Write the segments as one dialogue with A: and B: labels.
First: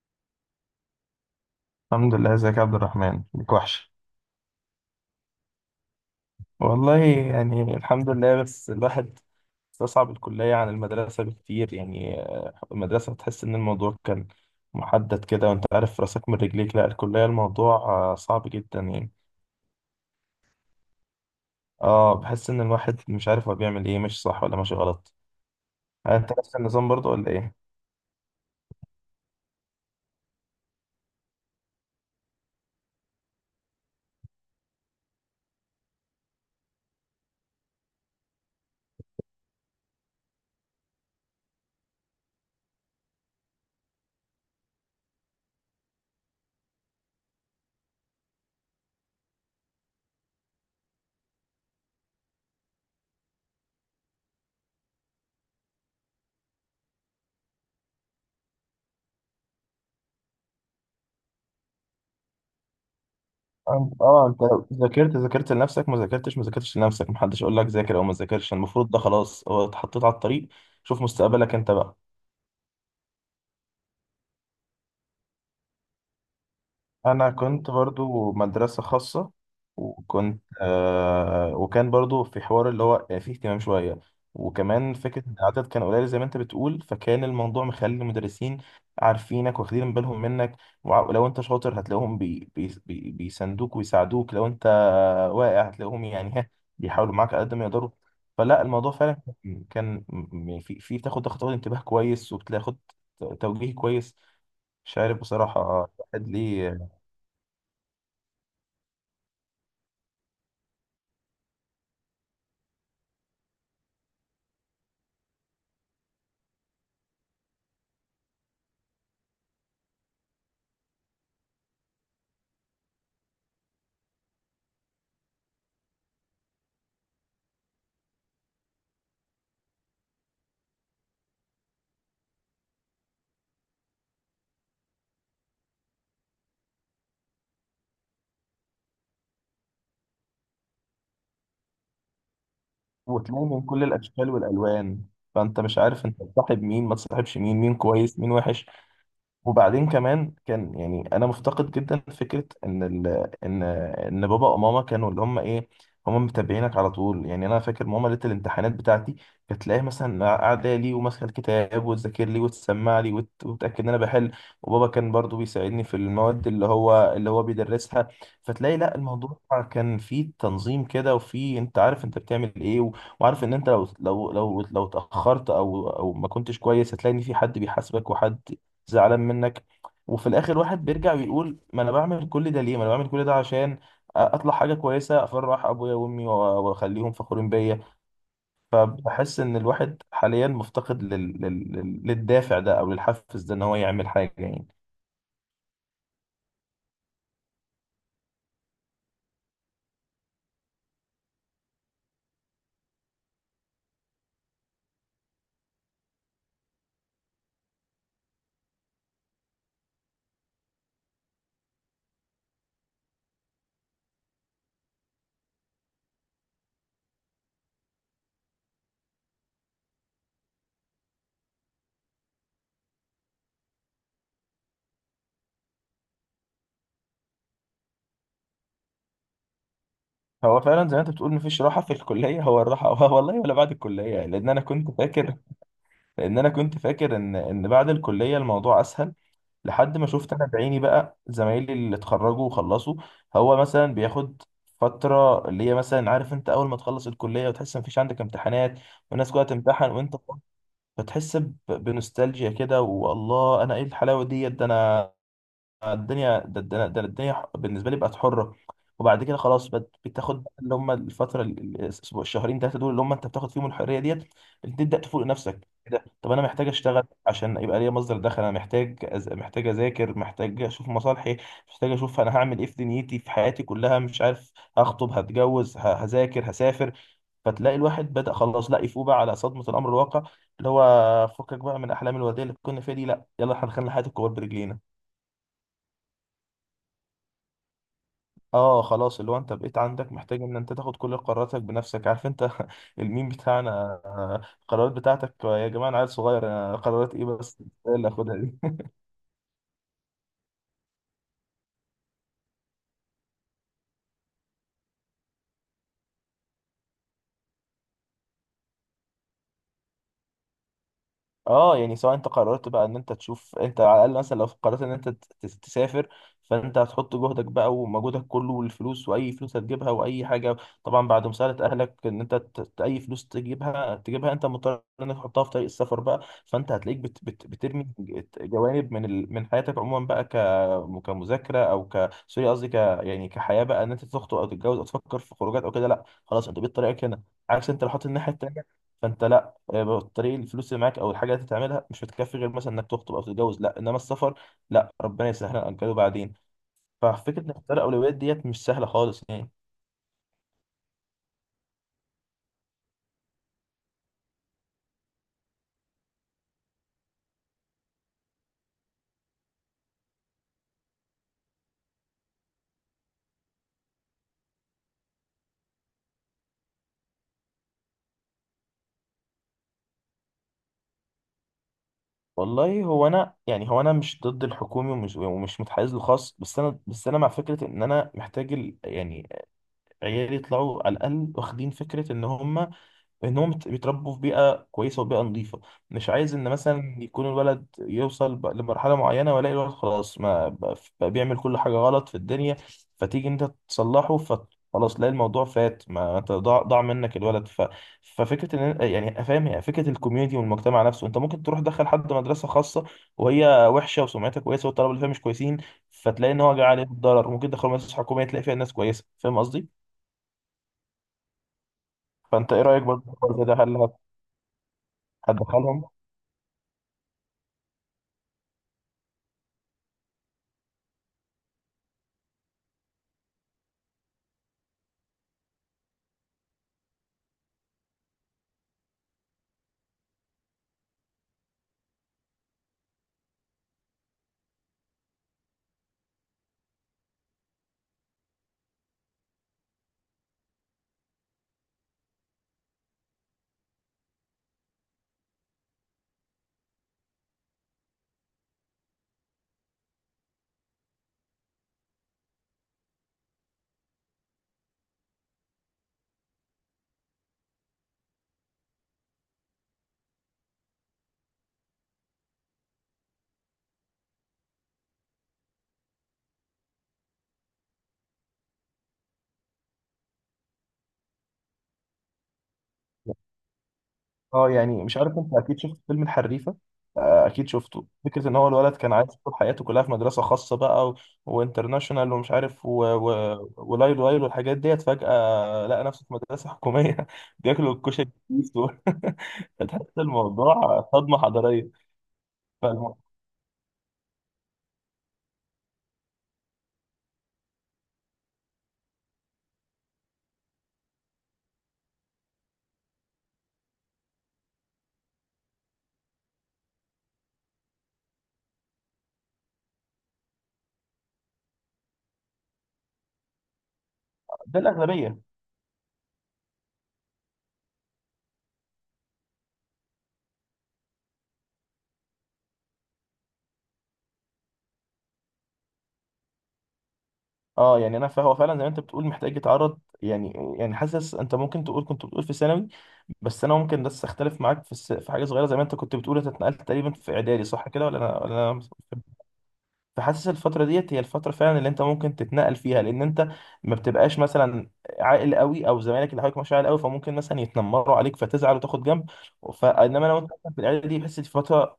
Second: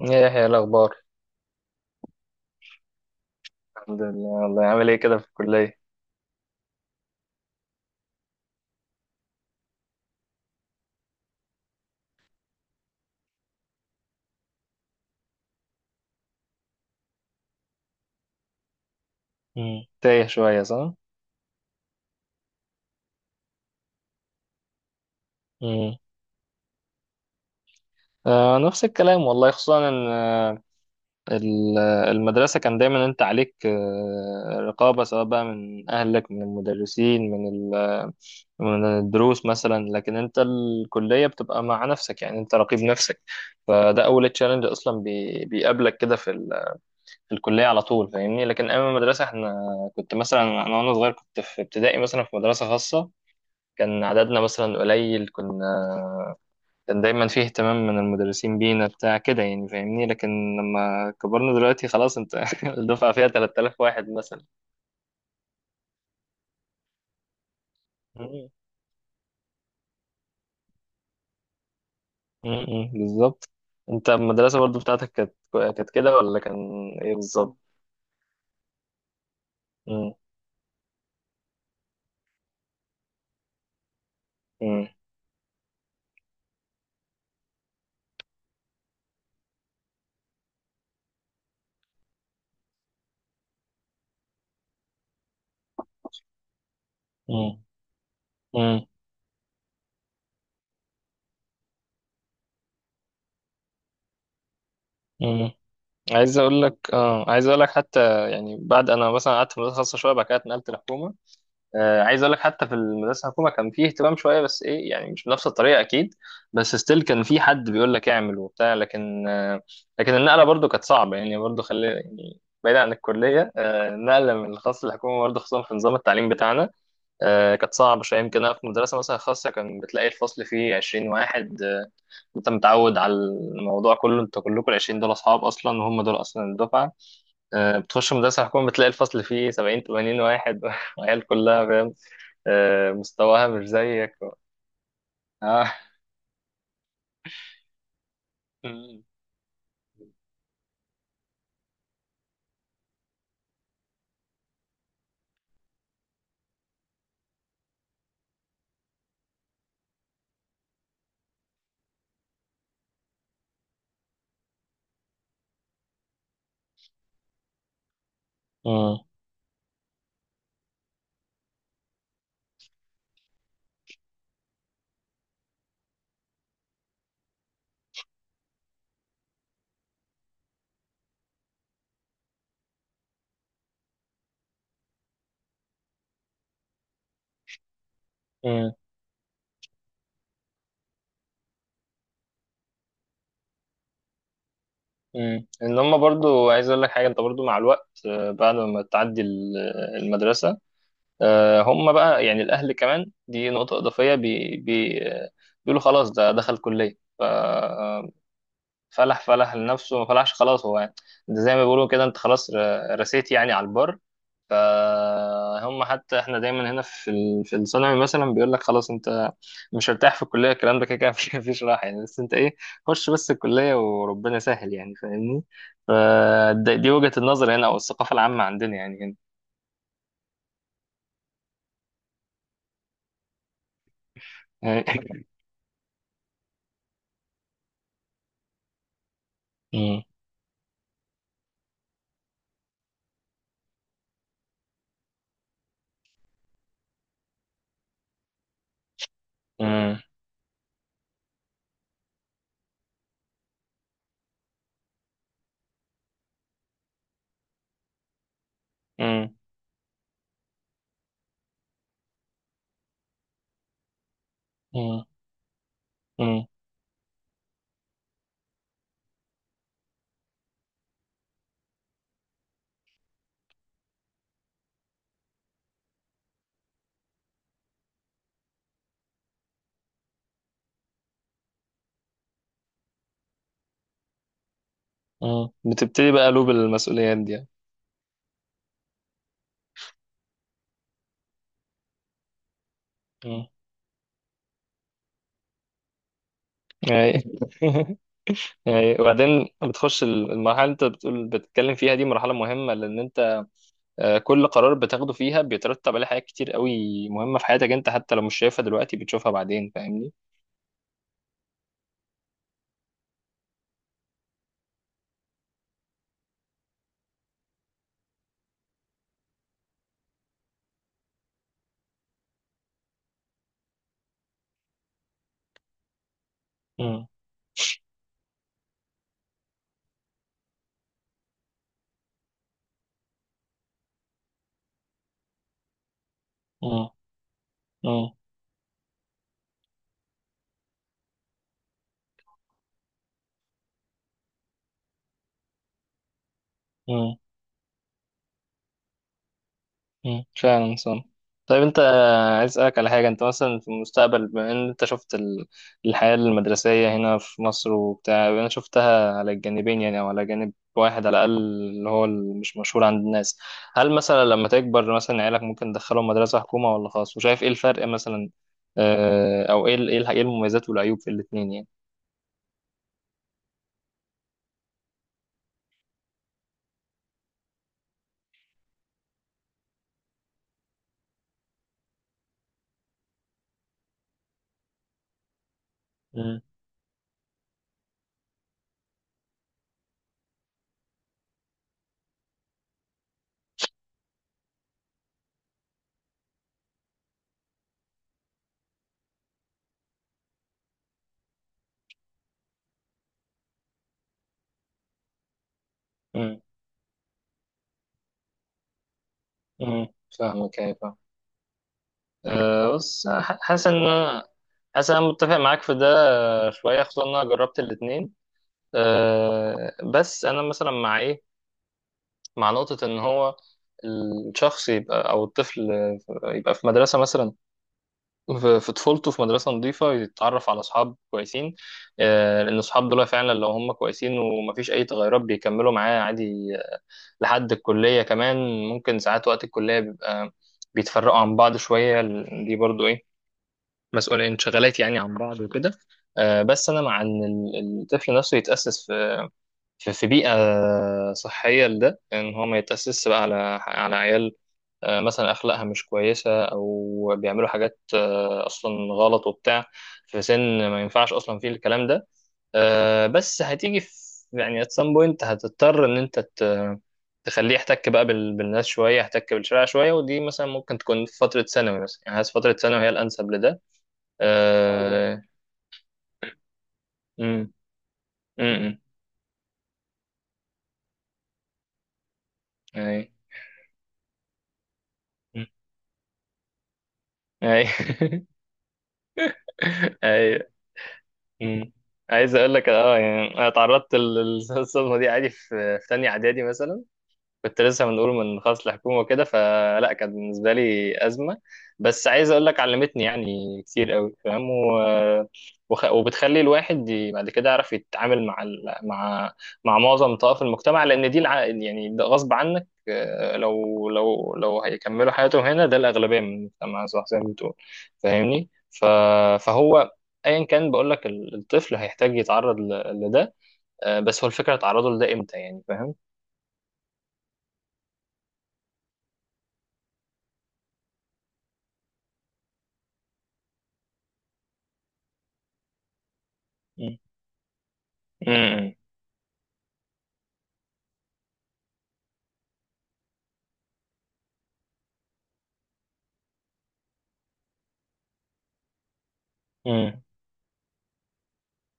A: ايه يا يحيى، إيه الاخبار؟
B: الحمد لله، ازيك يا عبد الرحمن؟ ليك وحش.
A: الحمد لله. والله عامل ايه كده في الكليه؟
B: والله يعني الحمد لله، بس الواحد استصعب الكلية عن المدرسة بكتير يعني. المدرسة تحس إن الموضوع كان محدد كده وأنت عارف راسك من رجليك، لا الكلية الموضوع صعب جدا يعني.
A: مم. تايه شويه، صح؟
B: اه، بحس إن الواحد مش عارف هو بيعمل إيه، مش صح ولا ماشي غلط.
A: امم.
B: أنت نفس النظام برضه ولا إيه؟
A: آه، نفس الكلام والله، خصوصا ان المدرسه كان دايما انت عليك رقابه، سواء بقى من اهلك، من المدرسين، من الدروس مثلا، لكن انت الكليه بتبقى مع نفسك، يعني انت رقيب نفسك. فده اول تشالنج اصلا بيقابلك كده في الكليه على طول، فاهمني. لكن ايام المدرسه، احنا كنت مثلا، انا وانا صغير كنت في ابتدائي مثلا، في مدرسه خاصه، كان عددنا مثلا قليل. كان دايما فيه اهتمام من المدرسين بينا، بتاع كده يعني، فاهمني. لكن لما كبرنا دلوقتي خلاص، انت الدفعة فيها 3000
B: اه.
A: واحد مثلا.
B: أنت لو ذاكرت ذاكرت لنفسك، ما ذاكرتش ما ذاكرتش لنفسك، محدش يقول لك ذاكر أو ما
A: مم.
B: ذاكرش، المفروض ده خلاص هو اتحطيت على الطريق. شوف مستقبلك أنت بقى.
A: مم. بالظبط. انت المدرسة برضو بتاعتك كانت كده، ولا كان ايه
B: انا
A: بالظبط؟
B: كنت برضو مدرسة خاصة،
A: مم.
B: وكنت آه وكان برضو في حوار اللي هو فيه اهتمام شوية.
A: مم.
B: وكمان فكرة ان العدد كان قليل زي ما انت بتقول، فكان الموضوع مخلي المدرسين عارفينك واخدين بالهم منك. ولو انت شاطر هتلاقوهم بي بي بي بيساندوك ويساعدوك، لو انت واقع هتلاقوهم يعني بيحاولوا معاك على قد
A: مم.
B: ما يقدروا. فلا،
A: مم.
B: الموضوع فعلا كان في بتاخد انتباه كويس وبتاخد توجيه كويس، مش عارف
A: مم.
B: بصراحة الواحد
A: عايز اقول لك
B: ليه.
A: اه عايز اقول لك حتى، يعني بعد، انا مثلا قعدت في مدرسة خاصة شوية، بعد كده اتنقلت لحكومة. عايز اقول لك حتى في المدرسه الحكومه كان فيه اهتمام شويه، بس ايه يعني، مش بنفس الطريقه اكيد، بس ستيل كان في حد بيقول لك اعمل وبتاع، لكن النقله برضو كانت صعبه، يعني برضو خلي يعني بعيد عن الكليه. النقله من الخاص للحكومه برضو، خصوصا في نظام التعليم بتاعنا، كانت صعبه شويه. يمكن انا في مدرسه مثلا خاصه، كان بتلاقي الفصل فيه 20 واحد، انت متعود على الموضوع كله، انت كلكم ال 20 دول اصحاب اصلا، وهم دول اصلا الدفعه. بتخش مدرسه حكومه، بتلاقي الفصل فيه 70 80 واحد وعيال كلها، فاهم،
B: وتلاقي
A: مستواها
B: من
A: مش
B: كل
A: زيك.
B: الاشكال والالوان، فانت
A: اه.
B: مش عارف انت تصاحب مين ما تصاحبش مين، مين كويس مين وحش.
A: مم.
B: وبعدين كمان كان يعني انا مفتقد جدا فكره ان ان بابا وماما كانوا اللي هم ايه، هم متابعينك على طول. يعني انا فاكر ماما ليله الامتحانات بتاعتي كانت تلاقيها مثلا قاعده لي وماسكه الكتاب وتذاكر لي وتسمع لي وتاكد ان انا بحل. وبابا كان برضو بيساعدني في المواد اللي هو بيدرسها. فتلاقي لا،
A: مم.
B: الموضوع كان فيه تنظيم كده، وفيه انت عارف انت بتعمل ايه، و... وعارف ان انت لو اتاخرت او ما كنتش كويس هتلاقي ان في حد بيحاسبك وحد زعلان منك. وفي الاخر واحد بيرجع ويقول ما انا بعمل كل ده ليه، ما انا بعمل كل ده عشان اطلع حاجه كويسه، افرح ابويا وامي واخليهم فخورين بيا.
A: مم.
B: فبحس ان الواحد حاليا مفتقد للدافع ده او للحفز ده، ان هو يعمل حاجه يعني.
A: مم. ان هم برضو عايز اقول لك حاجه، انت برضو مع الوقت، بعد ما تعدي المدرسه، هم بقى، يعني الاهل كمان، دي نقطه اضافيه، بي بي آه، بيقولوا خلاص ده دخل كليه، فلح فلح لنفسه، ما فلحش خلاص هو يعني. ده زي ما بيقولوا كده، انت خلاص رسيت يعني على البر. فهم حتى احنا دايما هنا في الثانوي مثلا، بيقول لك خلاص انت مش هرتاح في الكليه، الكلام ده كده كده مفيش راحه يعني، بس انت ايه، خش بس الكليه وربنا سهل، يعني فاهمني. فدي وجهه النظر هنا، او الثقافه العامه عندنا يعني.
B: هو فعلا زي ما انت بتقول مفيش راحه في الكليه، هو الراحه هو والله ولا بعد الكليه،
A: هنا.
B: لان انا كنت فاكر ان بعد الكليه الموضوع اسهل، لحد
A: مم.
B: ما شفت انا بعيني بقى زمايلي اللي اتخرجوا وخلصوا. هو مثلا بياخد فترة اللي هي مثلا، عارف انت، اول ما تخلص الكلية وتحس مفيش عندك امتحانات والناس كلها تمتحن
A: مم.
B: وانت فاضي، فتحس بنوستالجيا كده، والله انا ايه الحلاوة ديت، ده انا الدنيا ده الدنيا بالنسبه لي بقت حره. وبعد
A: مم.
B: كده خلاص بتاخد اللي هم الفتره الاسبوع الشهرين ثلاثه، دول اللي هم انت بتاخد فيهم الحريه ديت، تبدا
A: مم.
B: تفوق نفسك. كده طب، انا
A: مم.
B: محتاج اشتغل عشان يبقى ليا مصدر دخل، انا محتاج محتاج اذاكر محتاج اشوف مصالحي، محتاج اشوف انا هعمل ايه في دنيتي في حياتي كلها، مش عارف هخطب هتجوز هذاكر هسافر. فتلاقي الواحد بدأ خلاص لا يفوق بقى على صدمة الأمر الواقع، اللي هو فكك بقى من أحلام الوردية اللي كنا فيها دي، لا يلا احنا دخلنا حياة الكبار برجلينا.
A: مم. بتبتدي بقى قلوب المسؤوليات دي يعني.
B: اه خلاص، اللي هو انت بقيت عندك محتاج ان انت تاخد كل قراراتك بنفسك، عارف انت الميم
A: مم.
B: بتاعنا، القرارات بتاعتك، يا جماعه انا عيل صغير، قرارات
A: أي.
B: ايه بس، إيه اللي اخدها دي.
A: أي. وبعدين بتخش المرحله اللي انت بتقول بتتكلم فيها، دي مرحله مهمه، لان انت كل قرار بتاخده فيها بيترتب عليه حاجات كتير قوي مهمة في حياتك انت، حتى لو مش شايفها دلوقتي بتشوفها بعدين، فاهمني.
B: اه يعني سواء انت قررت بقى ان انت تشوف انت على الاقل، مثلا لو قررت ان انت تسافر، فانت هتحط جهدك بقى ومجهودك كله والفلوس، واي فلوس هتجيبها واي حاجه، طبعا بعد مساعده اهلك، ان انت اي فلوس تجيبها تجيبها، انت مضطر انك تحطها في طريق السفر بقى. فانت هتلاقيك
A: مم.
B: بت بت بترمي جوانب من حياتك عموما بقى، كمذاكره او ك سوري قصدي يعني كحياه بقى، ان انت تخطب او تتجوز او تفكر في خروجات او كده، لا خلاص انت بقيت طريقك هنا، عكس انت لو حاطط
A: مم.
B: الناحيه التانيه فانت لا. بالطريق الفلوس اللي معاك او الحاجه اللي تعملها مش هتكفي غير مثلا انك تخطب او تتجوز، لا انما السفر لا، ربنا يسهلها نأجله بعدين.
A: مم.
B: ففكره نختار الاولويات ديت مش سهله خالص يعني.
A: مم. فعلا صح. طيب انت، عايز اسالك على حاجه. انت مثلا في المستقبل، بما ان انت شفت الحياه المدرسيه هنا في مصر وبتاع، انا شفتها على الجانبين، يعني او على جانب واحد على الاقل، اللي هو مش مشهور عند الناس. هل مثلا لما تكبر مثلا عيالك ممكن تدخلهم مدرسه حكومه ولا خاص؟ وشايف ايه الفرق مثلا، او ايه إيه المميزات والعيوب في الاثنين يعني؟
B: والله، هو انا مش ضد الحكومي ومش متحيز للخاص، بس انا مع فكره ان انا محتاج يعني عيالي يطلعوا على الاقل واخدين فكره ان هم انهم بيتربوا في بيئه كويسه وبيئه نظيفه. مش عايز
A: امم.
B: ان مثلا يكون الولد يوصل لمرحله معينه والاقي الولد خلاص، ما بقى بيعمل كل حاجه غلط في الدنيا. فتيجي انت تصلحه فخلاص تلاقي الموضوع فات، ما انت ضاع منك الولد ففكره ان، يعني فاهم، يعني فكره الكوميونتي والمجتمع نفسه، انت ممكن تروح تدخل حد مدرسه خاصه وهي وحشه وسمعتها كويسه والطلبه اللي فيها مش كويسين، فتلاقي ان هو جاي عليه الضرر. ممكن تدخل مدرسه حكوميه تلاقي فيها ناس كويسه، فاهم قصدي.
A: امم. فاهمك. أيوة، فاهم.
B: فانت ايه رايك برضه
A: بص،
B: في الحوار ده، هل
A: حاسس ان انا متفق معاك في
B: هتدخلهم؟
A: ده. شويه، خصوصا ان انا جربت الاثنين. بس انا مثلا مع ايه، مع نقطه ان هو الشخص يبقى، او الطفل، يبقى في مدرسه مثلا، في طفولته، في مدرسه نظيفه، يتعرف على اصحاب كويسين، لان الاصحاب دول فعلا لو هم كويسين ومفيش اي تغيرات، بيكملوا معاه عادي، لحد الكليه كمان. ممكن ساعات وقت الكليه بيبقى بيتفرقوا عن بعض شويه، دي برضو ايه، مسؤولين انشغالات يعني عن بعض وكده. بس انا مع ان الطفل نفسه يتاسس في بيئه صحيه، لده ان هو ما يتاسس بقى على عيال مثلا اخلاقها مش كويسه، او بيعملوا حاجات اصلا غلط وبتاع، في سن ما ينفعش اصلا فيه الكلام ده، بس هتيجي في، يعني at some point هتضطر ان انت تخليه يحتك بقى بالناس شويه، يحتك بالشارع شويه. ودي مثلا ممكن تكون في فتره ثانوي مثلا، يعني حاسس فتره ثانوي هي الانسب لده.
B: اه يعني مش عارف،
A: آه،
B: انت اكيد شفت فيلم الحريفه، اكيد
A: امم.
B: شفته. فكره ان هو الولد
A: امم.
B: كان عايز طول حياته كلها في مدرسه خاصه بقى وانترناشونال ومش عارف
A: اي.
B: ولايل وايل والحاجات ديت،
A: مم.
B: فجاه لقى نفسه في مدرسه حكوميه
A: اي.
B: بياكلوا الكشري دول، فتحس
A: اي.
B: الموضوع صدمه حضاريه.
A: امم. عايز اقول لك
B: فالم...
A: يعني، انا اتعرضت للصدمه دي عادي في تانية اعدادي مثلا، كنت لسه بنقول من خاص الحكومة وكده، فلا كانت بالنسبة لي أزمة، بس عايز أقول لك علمتني يعني كتير قوي، فاهم، وبتخلي الواحد بعد كده يعرف يتعامل مع معظم طوائف المجتمع، لأن دي يعني ده غصب عنك، لو لو
B: ده
A: لو هيكملوا
B: الاغلبيه.
A: حياتهم هنا، ده الأغلبية من المجتمع، صح زي ما بتقول، فاهمني، فهو ايا كان، بقول لك الطفل هيحتاج يتعرض لده. بس هو الفكرة، تعرضه لده امتى يعني، فاهم؟
B: اه يعني فهو فعلا زي ما انت بتقول محتاج يتعرض، يعني حاسس انت ممكن تقول كنت بتقول في ثانوي، بس انا ممكن بس اختلف معاك في في حاجه صغيره، زي ما انت كنت بتقول انت اتنقلت تقريبا في اعدادي صح كده ولا انا.
A: مم.
B: فحاسس الفترة ديت هي الفترة فعلا اللي انت ممكن تتنقل فيها، لان انت ما بتبقاش مثلا عاقل قوي او زمايلك اللي حواليك مش عاقل قوي، فممكن مثلا يتنمروا عليك فتزعل وتاخد جنب.
A: امم.
B: فانما لو انت مثلاً في العيله دي، بحس دي فترة،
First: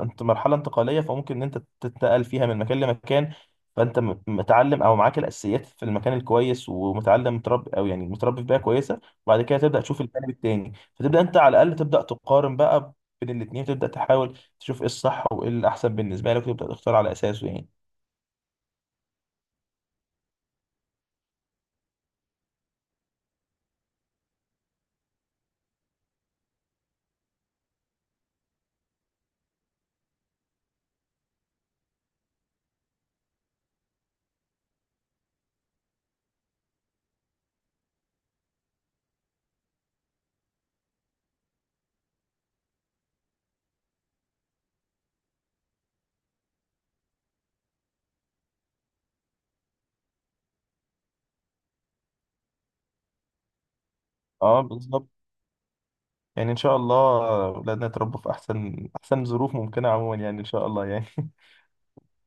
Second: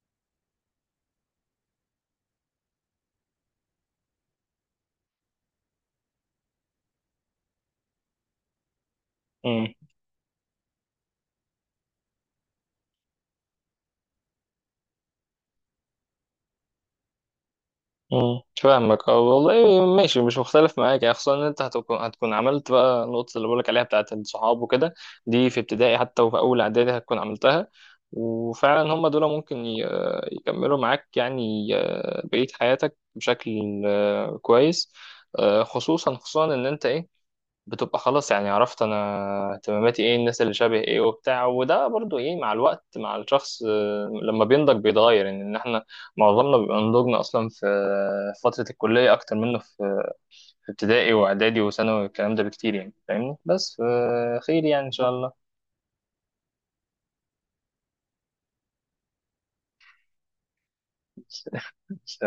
B: انت مرحلة انتقالية فممكن ان انت تتنقل فيها من مكان لمكان، فانت متعلم او معاك الاساسيات في المكان الكويس ومتعلم متربي او يعني متربي في بيئة كويسة، وبعد كده
A: امم.
B: تبدا تشوف الجانب التاني فتبدا انت على الاقل تبدا تقارن بقى بين الاتنين، تبدا تحاول تشوف ايه الصح وايه الاحسن بالنسبه لك وتبدا تختار على اساسه يعني.
A: امم. فاهمك، اه والله ماشي، مش مختلف معاك يعني، خصوصا ان انت هتكون عملت بقى النقطة اللي بقولك عليها بتاعت الصحاب وكده، دي في ابتدائي حتى، وفي اول اعدادي هتكون عملتها. وفعلا هم دول ممكن يكملوا معاك يعني بقية حياتك بشكل كويس، خصوصا خصوصا ان انت ايه، بتبقى خلاص يعني، عرفت انا اهتماماتي ايه، الناس اللي شبه ايه وبتاع، وده برضو ايه، مع الوقت مع الشخص، لما بينضج بيتغير. يعني ان احنا معظمنا بيبقى نضجنا اصلا في فترة الكلية، اكتر منه في ابتدائي واعدادي وثانوي والكلام ده بكتير، يعني فاهمني، بس
B: اه
A: خير يعني ان
B: بالظبط،
A: شاء الله.
B: يعني ان شاء الله اولادنا يتربوا في احسن احسن ظروف ممكنه عموما، يعني ان شاء الله يعني